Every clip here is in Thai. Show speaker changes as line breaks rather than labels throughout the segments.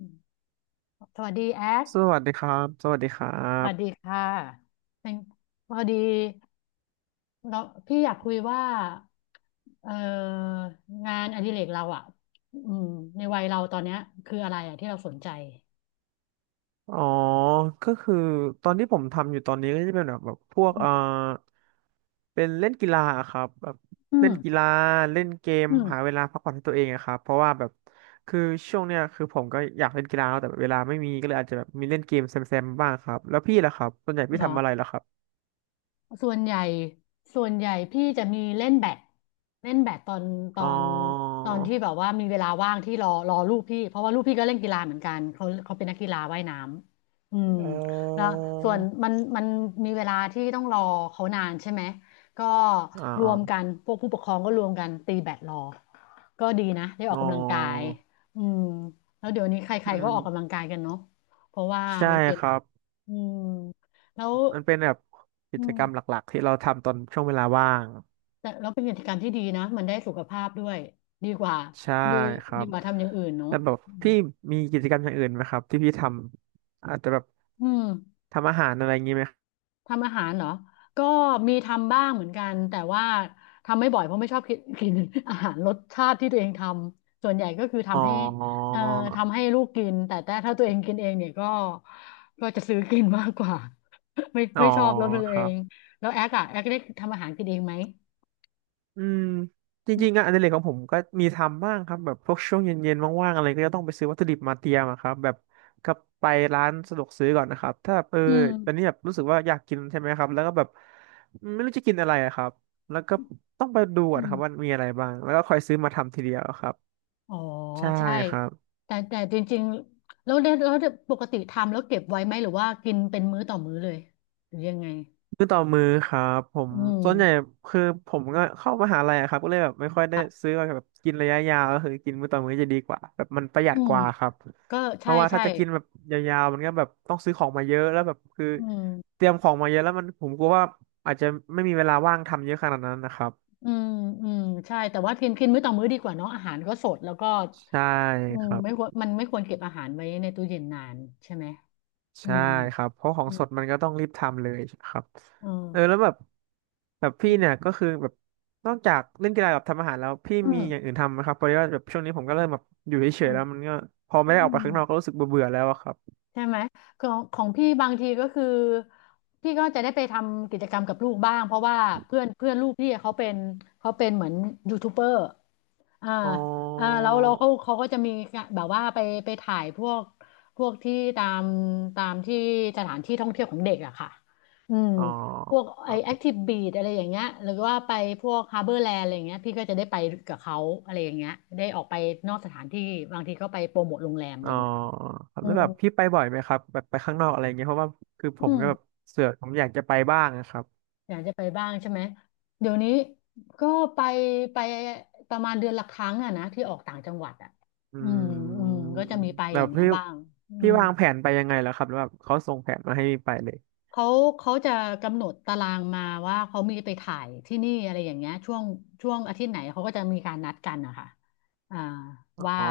อืมสวัสดีแอค
สวัสดีครับสวัสดีครั
สวัสดี
บ
ค่ะเป็นพอดีเราพี่อยากคุยว่าเอ่องานอดิเรกเราอ่ะอืมในวัยเราตอนเนี้ยคืออะไรอ่ะที่เราสนใจ
อ๋อ ก็คือตอนที่ผมทำอยู่ตอนนี้ก็จะเป็นแบบพวก
อืม
เป็นเล่นกีฬาอะครับแบบ
อื
เล่
ม
นกีฬาเล่นเกม
อื
หา
ม
เวลาพักผ่อนให้ตัวเองอะครับเพราะว่าแบบคือช่วงเนี้ยคือผมก็อยากเล่นกีฬาแต่เวลาไม่มีก็เลยอาจจะแบบมีเล่นเกมแซมๆบ้างครับแล้วพี่ล่ะครับส่วนใหญ่พี่
เหรอ
ทำอะไรล่ะครับ
ส่วนใหญ่ส่วนใหญ่พี่จะมีเล่นแบดเล่นแบดตอนตอ
อ๋อ
นตอนที่แบบว่ามีเวลาว่างที่รอลูกพี่เพราะว่าลูกพี่ก็เล่นกีฬาเหมือนกันเขาเป็นนักกีฬาว่ายน้ำอืมแล้ว
อ
ส่วนมันมีเวลาที่ต้องรอเขานานใช่ไหมก็
อ๋อ
ร
อ๋อ
วมกันพวกผู้ปกครองก็รวมกันตีแบดรอก็ดีนะได้ออ
อ๋อ
กกำลังกายอืมแล้วเดี๋ยวนี้ใค
อื
รๆก็อ
ม
อกกำลังกายกันเนาะเพราะว่า
ใช่
มันเป็น
ครับ
อืมแล้ว
มันเป็นแบบกิ
อื
จกรรมห
ม
ลักๆที่เราทำตอนช่วงเวลาว่าง
แต่แล้วเป็นกิจกรรมที่ดีนะมันได้สุขภาพด้วยดีกว่า
ใช่
ดี
ครั
ดี
บ
กว่าทำอย่างอื่นเนาะ
แล้วแบบ
อืม
พี่มีกิจกรรมอย่างอื่นไหมครับที่พี่ทำอาจจะแบบ
อืม
ทำอาหารอะไรอย่างงี้ไหม
ทำอาหารเหรอก็มีทำบ้างเหมือนกันแต่ว่าทำไม่บ่อยเพราะไม่ชอบกิน กิน อาหารรสชาติที่ตัวเองทำส่วนใหญ่ก็คือ
อ๋อ
ทำให้เอ่อทำให้ลูกกินแต่ถ้าตัวเองกินเองเนี่ยก็ก็จะซื้อกินมากกว่า ไม่
อ๋อ
ไม่ชอบรสมือ
ค
เอ
รั
ง
บ
แล้วแอ๊กอะแอ๊กได้ทำอาหารกินเองไหม
อืมจ
อืม
ริงๆงานอดิเรกของผมก็มีทำบ้างครับแบบพวกช่วงเย็นๆว่างๆอะไรก็จะต้องไปซื้อวัตถุดิบมาเตรียมอะครับแบบก็ไปร้านสะดวกซื้อก่อนนะครับถ้าแบบเออ
อื
ตอน
ม
นี้แบบรู้สึกว่าอยากกินใช่ไหมครับแล้วก็แบบไม่รู้จะกินอะไรอะครับแล้วก็ต้องไปดูก่อน
อืม
ครับว่ามีอะไรบ้างแล้วก็คอยซื้อมาทำทีเดียวครับ
อ๋อ
ใช่
ใช่
ครับ
แต่จริงๆแล้วเนี่ยแล้วปกติทำแล้วเก็บไว้ไหมหรือว่ากินเป็นมื้อต่อมื้อเลยหรือยังไง
มือต่อมือครับผม
อืม
ส่วนใหญ่คือผมก็เข้ามหาลัยอะครับก็เลยแบบไม่ค่อย
ค
ได้
รับ
ซื้อมาแบบกินระยะยาวก็คือกินมื้อต่อมื้อจะดีกว่าแบบมันประหยั
อื
ดก
ม
ว่าครับ
ก็
เพ
ใช่
ราะว่า
ใช่
ถ้าจะกินแบบยาวๆมันก็แบบต้องซื้อของมาเยอะแล้วแบบคือ
อืม
เตรียมของมาเยอะแล้วมันผมกลัวว่าอาจจะไม่มีเวลาว่างทำเยอะขนาดนั้นนะครับ
อืมอืมใช่แต่ว่ากินกินมื้อต่อมื้อดีกว่าเนาะอาหารก็สดแล้วก็
ใช่
อื
ค
ม
รับ
ไม่ควรมันไม่ควรเก็บอาหารไว้ในตู้เย็นนานใช่ไหมอื
ใช่
ม
ครับเพราะของ
อืม
สดมันก็ต้องรีบทำเลยครับ
อื
เออแล้ว
ม
แบบพี่เนี่ยก็คือแบบนอกจากเล่นกีฬากับทำอาหารแล้วพี่
อื
มี
ม
อย่างอื่นทำไหมครับเพราะว่าแบบช่วงนี้ผมก็เริ่มแบบอยู่เฉยๆแล้วมันก็พอ
อื
ไม่ได้ออกไปข้างนอกก็
ม
รู้สึกเบื่อๆแล้วอะครับ
ใช่ไหมของของพี่บางทีก็คือพี่ก็จะได้ไปทำกิจกรรมกับลูกบ้างเพราะว่าเพื่อนเพื่อนลูกพี่เขาเป็นเขาเป็นเหมือนยูทูบเบอร์อ่า
อ๋อ
อ่าแล้วเราเขาก็จะมีแบบว่าไปไปถ่ายพวกพวกที่ตามตามที่สถานที่ท่องเที่ยวของเด็กอะค่ะอืม
อ๋อ
พวก
ค
ไอ
รั
แอค
บ
ทีฟบีดอะไรอย่างเงี้ยหรือว่าไปพวกฮาร์เบอร์แลนด์อะไรอย่างเงี้ยพี่ก็จะได้ไปกับเขาอะไรอย่างเงี้ยได้ออกไปนอกสถานที่บางทีก็ไปโปรโมทโรงแรมอะไร
อ๋อ
อย่างเงี้ย
ครับ
อื
แล้ว
ม
แบบพี่ไปบ่อยไหมครับแบบไปข้างนอกอะไรเงี้ยเพราะว่าคือผ
อื
ม
ม
ก็แบบเสือกผมอยากจะไปบ้างนะครับ
อยากจะไปบ้างใช่ไหม เดี๋ยวนี้ก็ไปไปประมาณเดือนละครั้งอะนะที่ออกต่างจังหวัดอะ
อื
อืมอืม
ม
ก็จะมีไป
แบ
อย่า
บ
งเงี้ย
พี่
บ้างอื
พี่
ม
วางแผนไปยังไงแล้วครับแล้วแบบเขาส่งแผนมาให้ไปเลย
เขาเขาจะกำหนดตารางมาว่าเขามีไปถ่ายที่นี่อะไรอย่างเงี้ยช่วงอาทิตย์ไหนเขาก็จะมีการนัดกันนะคะอ่า
อ
ว่า
๋อ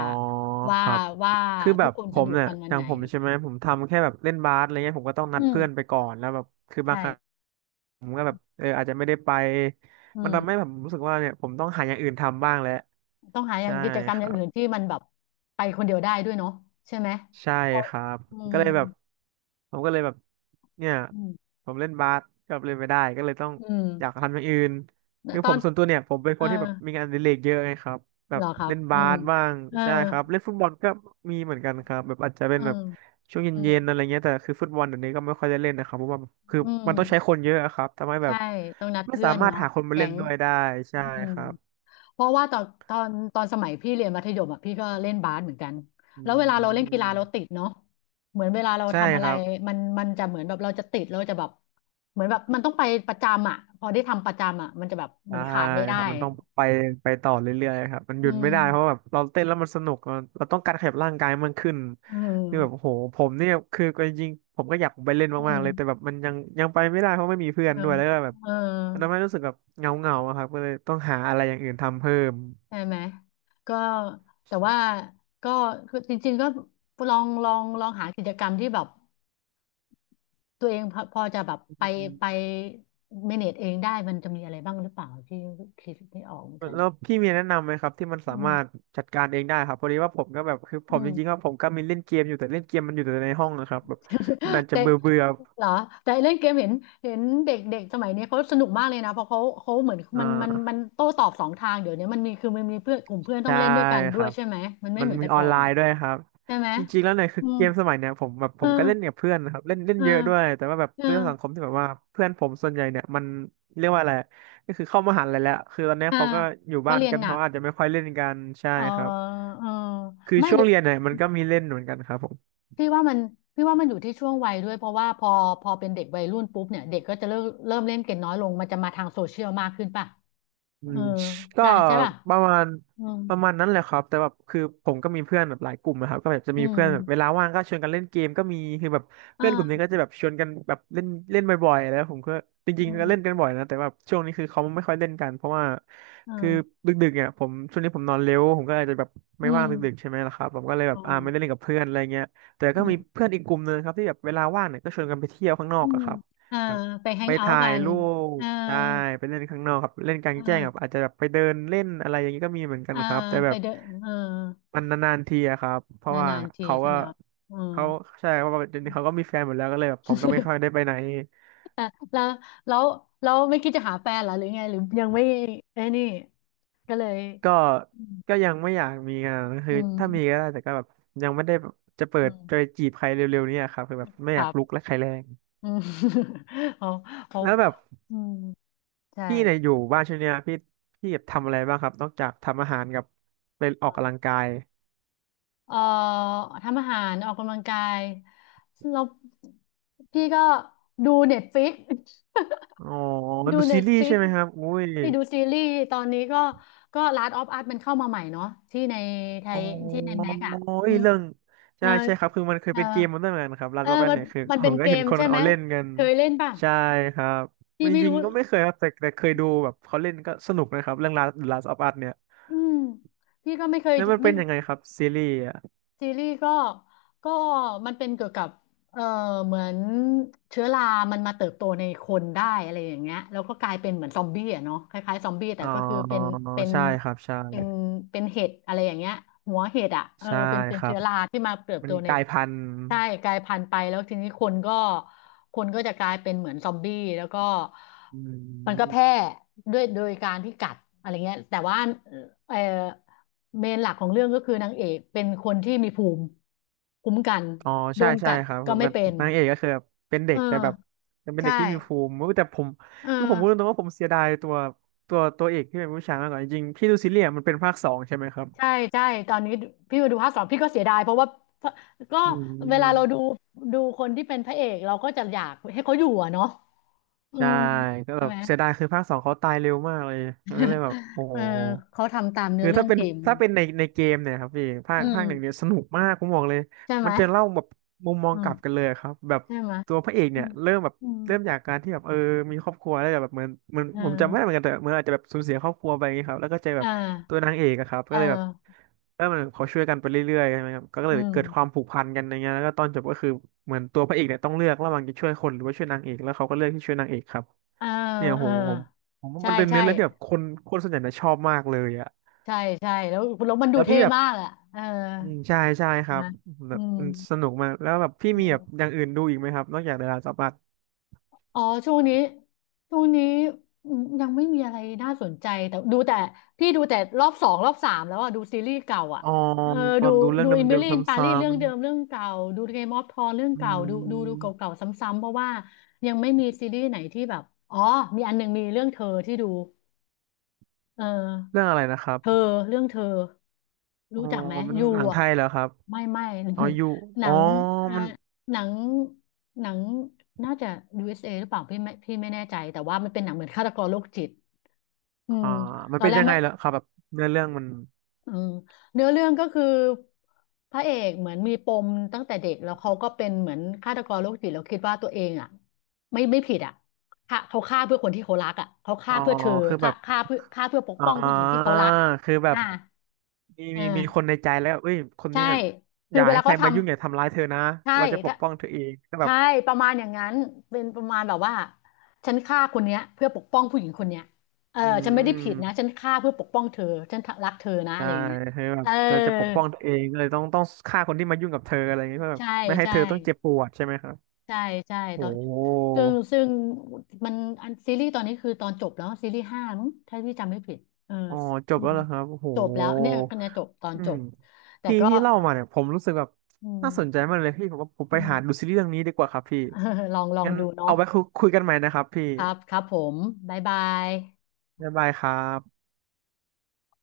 ว่า
ครับ
ว่า
คือแบ
ทุก
บ
คน
ผ
สะด
ม
วก
เนี่ย
กันวั
อ
น
ย่า
ไห
ง
น
ผมใช่ไหมผมทำแค่แบบเล่นบาสอะไรเงี้ยผมก็ต้องนัด
อืม
เพื่อนไปก่อนแล้วแบบคือบาง
ใช่
ครั้งเอออาจจะไม่ได้ไป
อื
มันทำให้ผ
ม
มรู้สึกว่าเนี่ยผมต้องหาอย่างอื่นทำบ้างแล้ว
ต้องหาอย่า
ใช่
งกิจกรร
ค
มอย่า
รั
ง
บ
อื่นที่มันแบบไปคนเดียวได้ด้วยเนาะใช่ไหม
ใช่
เพราะ
ครับ
อื
ก็
ม
เลยแบบผมก็เลยแบบเนี่ย
อืม
ผมเล่นบาสก็เล่นไม่ได้ก็เลยต้อง
อื
อยาก
ม
ทำอย่างอื่นคือ
ต
ผ
อ
ม
น
ส่วนตัวเนี่ยผมเป็น
เอ
ค
อ
นที่แบบมีงานอดิเรกเยอะไงครับแบ
เหร
บ
อครับ
เล่น
อื
บา
ม
สบ้าง
เออ
ใช่ครับเล่นฟุตบอลก็มีเหมือนกันครับแบบอาจจะเป็
เอ
น
อ
แบบช่วง
อื
เย็
ม
นๆอะไรเงี้ยแต่คือฟุตบอลเดี๋ยวนี้ก็ไม่ค่อยได้เล่นนะครับเพราะว่าคือ
อื
มัน
ม
ต้องใช้คนเยอะอะครับทำให้แบ
ใช่
บ
ต้องนัด
ไม่
เพื่
สา
อน
มารถ
เนาะ
หาคนมา
แก๊
เล่น
ง
ด้วยได้
อ
ใช่
ืม
ครับ
เพราะว่าตอนตอนตอนสมัยพี่เรียนมัธยมอ่ะพี่ก็เล่นบาสเหมือนกัน
อื
แล้วเวลาเราเล่นกีฬา
ม
เราติดเนาะเหมือนเวลาเรา
ใช่
ทำอะ
ค
ไร
รับ
มันจะเหมือนแบบเราจะติดเราจะแบบเหมือนแบบมันต้องไปประจำอ่ะพอได้ทำประจำอ่ะมันจะแบบเหมื
ใช่
อนขาดไม่ได้
ครับมันต้องไปไปต่อเรื่อยๆครับมันห
อื
ยุดไม่
ม
ได้เพราะแบบเราเต้นแล้วมันสนุกเราต้องการขยับร่างกายมันขึ้น
อื
นี่แบบโอ้
ม
โหผมเนี่ยคือก็จริงๆผมก็อยากไปเล่น
อื
มาก
ม
ๆเลยแต่แบบมันยังไปไม่ได้เพราะไม่มีเพื่อ
เอ
น
อ
ด้วยแล้วก็แบบ
เออ
มันทำให้รู้สึกแบบเงาๆงาครับก็เลยต้องหาอะไรอย่างอื่นทำเพิ่ม
ใช่ไหมก็แต่ว่าก็คือจริงๆก็ลองหากิจกรรมที่แบบตัวเองพอจะแบบ
อ
ไป
ื
ไป
ม
เมเนจเองได้มันจะมีอะไรบ้างหรือเปล่าที่คิดไม่ออกเหมือนกัน
แล้วพี่มีแนะนำไหมครับที่มันสา
อื
มารถ
ม
จัดการเองได้ครับพอดีว่าผมก็แบบคือผ
อื
มจริงๆก็
ม
ผมก็มีเล่นเกมอยู่แต่เล่นเกมมันอยู่แต่ในห้องนะครับแบบมันอาจจะ
แต่
เบื่อเบื่อ
เหรอแต่เล่นเกมเห็นเห็นเด็กเด็กสมัยนี้เขาสนุกมากเลยนะเพราะเขาเหมือน
อ่
มัน
า
โต้ตอบสองทางเดี๋ยวนี้มันมีคือมันมีเพื่อนกลุ่มเพื่อนต้อง
ใช่
เล่นด้วยกัน
ค
ด้ว
รั
ย
บ
ใช่ไหมมันไม่
มัน
เหมือน
มี
แต่
ออ
ก่
น
อ
ไล
น
น์ด้วยครับ
ใช่ไหม
จริงๆ แล้วเนี่ยคือ
อืม
เกมสมัยเนี่ยผมแบบผ
เอ
มก็
อ
เล่นกับเพื่อนนะครับเล่นเล่น
เออ
เยอะด้วยแต่ว่าแบบ
เออ
ด้วยสังคมที่แบบว่าเพื่อนผมส่วนใหญ่เนี่ยมันเรียกว่าอะไรก็คือเข้ามหาลัยแล้วคือตอนเนี้ย
อ่า
เขาก็อยู่
ก็
บ้าน
เรียน
กัน
หนั
เขา
ก
อาจจะไม่ค่อยเล่นกันใช่
เออ
ครับ
เออ
คือ
ไม่
ช่
ห
ว
รื
ง
อ
เรียนเนี่ยมันก็มีเล่นเหมือนกันครับผม
พี่ว่ามันพี่ว่ามันอยู่ที่ช่วงวัยด้วยเพราะว่าพอพอเป็นเด็กวัยรุ่นปุ๊บเนี่ยเด็กก็จะเริ่มเล่นเกมน้อยลงมันจะมาทางโซเชียลมากขึ้นป่ะ
อื
เออ
มก็
การใช่ป่ะ
ประมาณ
อืม
ประมาณนั้นแหละครับแต่แบบคือผมก็มีเพื่อนแบบหลายกลุ่มนะครับก็แบบจะ
อื
มีเพื่อนแบบเว
ม
ลาว่างก็ชวนกันเล่นเกมก็มีคือแบบเพื่อนกลุ่มนี้ก็
อ่า
จะแบบชวนกันแบบเล่นเล่นบ่อยๆแล้วผมก็จ
อื
ริงๆก็เล่นกั
ม
นบ่อยนะแต่แบบช่วงนี้คือเขาไม่ค่อยเล่นกันเพราะว่าคือ
อ่า
ดึกๆเนี่ยผมช่วงนี้ผมนอนเร็วผมก็อาจจะแบบ
อื
ไม่ว่า
ม
งดึกๆใช่ไหมล่ะครับผมก็เลยแบ
อ๋อ
บไม่ได้เล่นกับเพื่อนอะไรเงี้ยแต่
อื
ก็มี
ม
เพื่อนอีกกลุ่มนึงครับที่แบบเวลาว่างเนี่ยก็ชวนกันไปเที่ยวข้างนอ
อื
กอะ
ม
ครับ
อ่าไปแฮ
ไป
งเอาท์
ถ่า
กั
ย
น
รูป
อ่า
ได้ไปเล่นข้างนอกครับเล่นกลาง
อ่า
แจ้งครับอาจจะแบบไปเดินเล่นอะไรอย่างนี้ก็มีเหมือนกัน
อ่า
ครับแต่แบ
ไป
บ
เดนเออ
มันนานๆทีอะครับเพ
น
ราะว่า
านๆที
เขา
ใช่
ก็
ไหมครับอืม
เขาใช่เพราะว่าเดี๋ยวนี้เขาก็มีแฟนหมดแล้วก็เลยแบบผมก็ไม่ค่อยได้ไปไหน
อ่ะแล้วแล้วแล้วไม่คิดจะหาแฟนเหรอหรือไงหรือยังไม่ไอ้นี่ก็เลย
ก็
อืม
ก็ยังไม่อยากมีงาน
อื
คือถ้ามี
ม
ก็ได้แต่ก็แบบยังไม่ได้แบบจะเปิ
อื
ด
ม
จะไปจีบใครเร็วๆเนี่ยครับคือแบบไม่
ค
อ
รั
ยาก
บ
ลุกและใครแรง
อืม เขาเขา
แล้วแบบ
อืมใช่
พี่เนี่ยอยู่บ้านช่วงเนี้ยพี่แบบทำอะไรบ้างครับนอกจากทำอาหารกับไปออก
อ่า
กำลังกาย
เอ่อทำอาหารออกกำลังกายแล้วพี่ก็ดูเน็ตฟิก
อ๋อ
ดู
ดู
เน็
ซี
ต
รีส์
ฟิ
ใช่
ก
ไหมครับอุ้ย
ที่ดูซีรีส์ตอนนี้ก็ก็ Last of Us มันเข้ามาใหม่เนาะที่ในไท
อ๋อ
ยที่ในแม็กอะ
เอ้
อื
ย
ม
เรื่อง
เออ
ใช่ใช่ครับคือมันเคย
เออ
เป็นเกมมันด้วยเหมือนกันครับลาส
เอ
ต์
อ
อออั
มัน
เนี่ยคือ
มัน
ผ
เป็
ม
น
ก็
เก
เห็น
ม
คน
ใช่ไหม
เอาเล่นกัน
เคยเล่นป่ะ
ใช่ครับ
พี่
จ
ไม่
ริง
รู้
ๆก็ไม่เคยครับแต่แต่เคยดูแบบเขาเล่นก็สนุกนะครับเรื่อง Last of Us เนี่ย
อืมพี่ก็ไม่เคย
แล้วมัน
ไม่
เป็นยังไงครับซีรีส์อ่ะ
ซีรีส์ก็มันเป็นเกี่ยวกับเออเหมือนเชื้อรามันมาเติบโตในคนได้อะไรอย่างเงี้ยแล้วก็กลายเป็นเหมือนซอมบี้อ่ะเนาะคล้ายๆซอมบี้แต่
อ๋อ
ก็คือเป็น
ใช่ครับใช่
เป็นเป็นเห็ดอะไรอย่างเงี้ยหัวเห็ดอ่ะเออ
ใช่
เป็นเป็
ค
น
รั
เชื้
บ
อราที่มาเติบ
มั
โต
น
ใน
กลายพันธุ์
ใช่กลายพันธุ์ไปแล้วทีนี้คนก็จะกลายเป็นเหมือนซอมบี้แล้วก็
อื
มันก็แพร่
ม
ด้วยโดยการที่กัดอะไรเงี้ยแต่ว่าเออเมนหลักของเรื่องก็คือนางเอกเป็นคนที่มีภูมิคุ้มกัน
อ๋อ
โด
ใช่
น
ใช่
กัด
ครับ
ก็
คือ
ไม่
แบบ
เป็น
นางเอกก็คือแบบเป็นเด็
เออ
กแต่แบบเป็น
ใช่
เด็กที่มีภูมิแต่ผม
เออ
คือผมพูดตรงๆว่าผมเสียดายตัวตัวเอกที่เป็นผู้ชายมากกว่าจริงๆพี่ดูซีเรียส์มันเป็นภาคสองใช่ไหมครับ
ใช่ใช่ตอนนี้พี่มาดูภาคสองพี่ก็เสียดายเพราะว่าก็
อื
เวลาเราดู
ม
คนที่เป็นพระเอกเราก็จะอยากให้เขาอยู่อะเนาะอื
ใช่
ม
ก็
ใช่
แบบ
ไหม
เสียดายคือภาคสองเขาตายเร็วมากเลยมันก็เลยแบบโอ้
เอ
โห
อเขาทำตามเนื้อ
คือ
เรื่อ
ถ้า
ง
เป็น
เกม
ถ้าเป็นในเกมเนี่ยครับพี่ภา
อื
คภาคหนึ่งเนี่ย
ม
สนุกมากผมบอกเลย
ใช่ไหม
มันจะเล่าแบบมุมมอ
อื
งก
ม
ลับกันเลยครับแบบ
ใช่ไหม
ตัวพระเอก
อื
เนี่ย
ม
เริ่มแบบ
อืม
เริ่มจากการที่แบบมีครอบครัวแล้วแบบเหมือน
เออ
ผมจำไม่ได้เหมือนกันแต่เหมื่อนอาจจะแบบสูญเสียครอบครัวไปอย่างเงี้ยครับแล้วก็เจอแบ
เออ
บ ตัวนางเอกอะครับ
เอ
ก็เลยแบบ
อ
มันเขาช่วยกันไปเรื่อยๆใช่ไหมครับก็
อื
เลย
ม
เกิดความผูกพันกันอย่างเงี้ยแล้วก็ตอนจบก็คือเหมือนตัวพระเอกเนี่ยต้องเลือกระหว่างจะช่วยคนหรือว่าช่วยนางเอกแล้วเขาก็เลือกที่ช่วยนางเอกครับ
เออ
เนี่ย
เอ
โห
อ
ผมผมว่า
ใช่
มันเป็น
ใช่
เนื้อเรื่องที่แบบคนคนส่วนใหญ่นะชอบมากเลยอะ
ใช่ใช่แล้วแล้วมันดู
แล้ว
เท่
พี่แบบ
มากอ่ะเออ
อืมใช่ใช่ค
ใช่
รั
ไห
บ
มา
แบ
อื
บ
ม
มันสนุกมากแล้วแบบพี่
อื
มีแบ
ม
บอย่างอื่นดูอีกไหมครับนอกจากเดอะลาสต์ออฟอัส
อ๋อช่วงนี้ช่วงนี้อืมยังไม่มีอะไรน่าสนใจแต่ดูแต่พี่ดูแต่รอบสองรอบสามแล้วอ่ะดูซีรีส์เก่าอ่ะ
อ๋อ
เออ
แบ
ดู
บดูเรื่อ
ดู
งเด
อิมิ
ิ
ลี่อิน
ม
ปา
ๆซ้
รีเรื่องเดิมเรื่องเก่าดูเกมออฟทรอน
ำ
เรื่อง
ๆอื
เก่าดู
ม
เก่าๆซ้ำๆเพราะว่ายังไม่มีซีรีส์ไหนที่แบบอ๋อมีอันหนึ่งมีเรื่องเธอที่ดู เอ
เรื่องอะไรนะครับ
เธอเรื่องเธอ
อ๋
รู้
อ
จักไหม
เป็น
ยู
หนังไท
อ่ะ
ยเหรอครับ
ไม่ไม่
อ๋ออยู่
ห
อ๋
นั
อ
งอ่า
มัน
หนังหนังน่าจะยูเอสเอหรือเปล่าพี่ไม่พี่ไม่แน่ใจแต่ว่ามันเป็นหนังเหมือนฆาตกรโรคจิตอืม
อ่ามั
ต
น
อน
เป็น
แรก
ยังไง
ไม่
เหรอครับแบบเนื้อเรื่องมัน
อืมเนื้อเรื่องก็คือพระเอกเหมือนมีปมตั้งแต่เด็กแล้วเขาก็เป็นเหมือนฆาตกรโรคจิตแล้วคิดว่าตัวเองอ่ะไม่ไม่ผิดอ่ะฆ่าเขาฆ่าเพื่อคนที่เขารักอ่ะเขา
อ๋
ฆ่า
อ
เพื่อเธอ
คือแบ
ฆ่า
บ
ฆ่าเพื่อฆ่าเพื่อปก
อ่
ป้องผู้หญิงที่
า
เขารัก
คือแบ
อ่า
บมี
เอ
มีมีคน
อ
ในใจแล้วเอ้ยคน
ใช่
เนี้ยอ
คือ
ย่า
เว
ให้
ลา
ใค
เขา
ร
ท
มายุ่งอย่าทำร้ายเธอนะ
ำใช่
เราจะป
ถ้า
กป้องเธอเองก็แบ
ใช่
บ
ประมาณอย่างนั้นเป็นประมาณแบบว่าฉันฆ่าคนเนี้ยเพื่อปกป้องผู้หญิงคนเนี้ยเออ
อื
ฉันไม่ได้ผิดนะฉัน
ม
ฆ่าเพื่อปกป้องเธอฉันรักเธอนะอะ
ใช่
ไรอย่างเงี้ย
เธอแบ
เอ
บ
อ
จะปกป้องเธอเองก็เลยต้องฆ่าคนที่มายุ่งกับเธออะไรอย่างเงี้ยเพื่อแบบ
ใช่
ไม่ให้
ใช่
เธอต้องเจ็บปวดใช่ไหมครับ
ใช่ใช่
โอ้
ตอนซึ่งมันอันซีรีส์ตอนนี้คือตอนจบแล้วซีรีส์ห้ามั้งถ้าพี่จำไม่ผิดเออ
อ๋อจ
อื
บแล้ว
ม
เหรอครับโอ้โห
จบแล้วเนี่ยคะแนนจบตอน
อื
จ
ม
บแต่
ที่
ก็
ที่เล่ามาเนี่ยผมรู้สึกแบบ
อืม
น่าสนใจมากเลยพี่ผมว่าผมไปหาดูซีรีส์เรื่องนี้ดีกว่าครับพี่
เออลองลอง
งั้น
ดู
เอา
เนาะ
ไว้คุยกันใหม่นะครับพี่
ครับครับผมบ๊ายบาย
บ๊ายบายครับ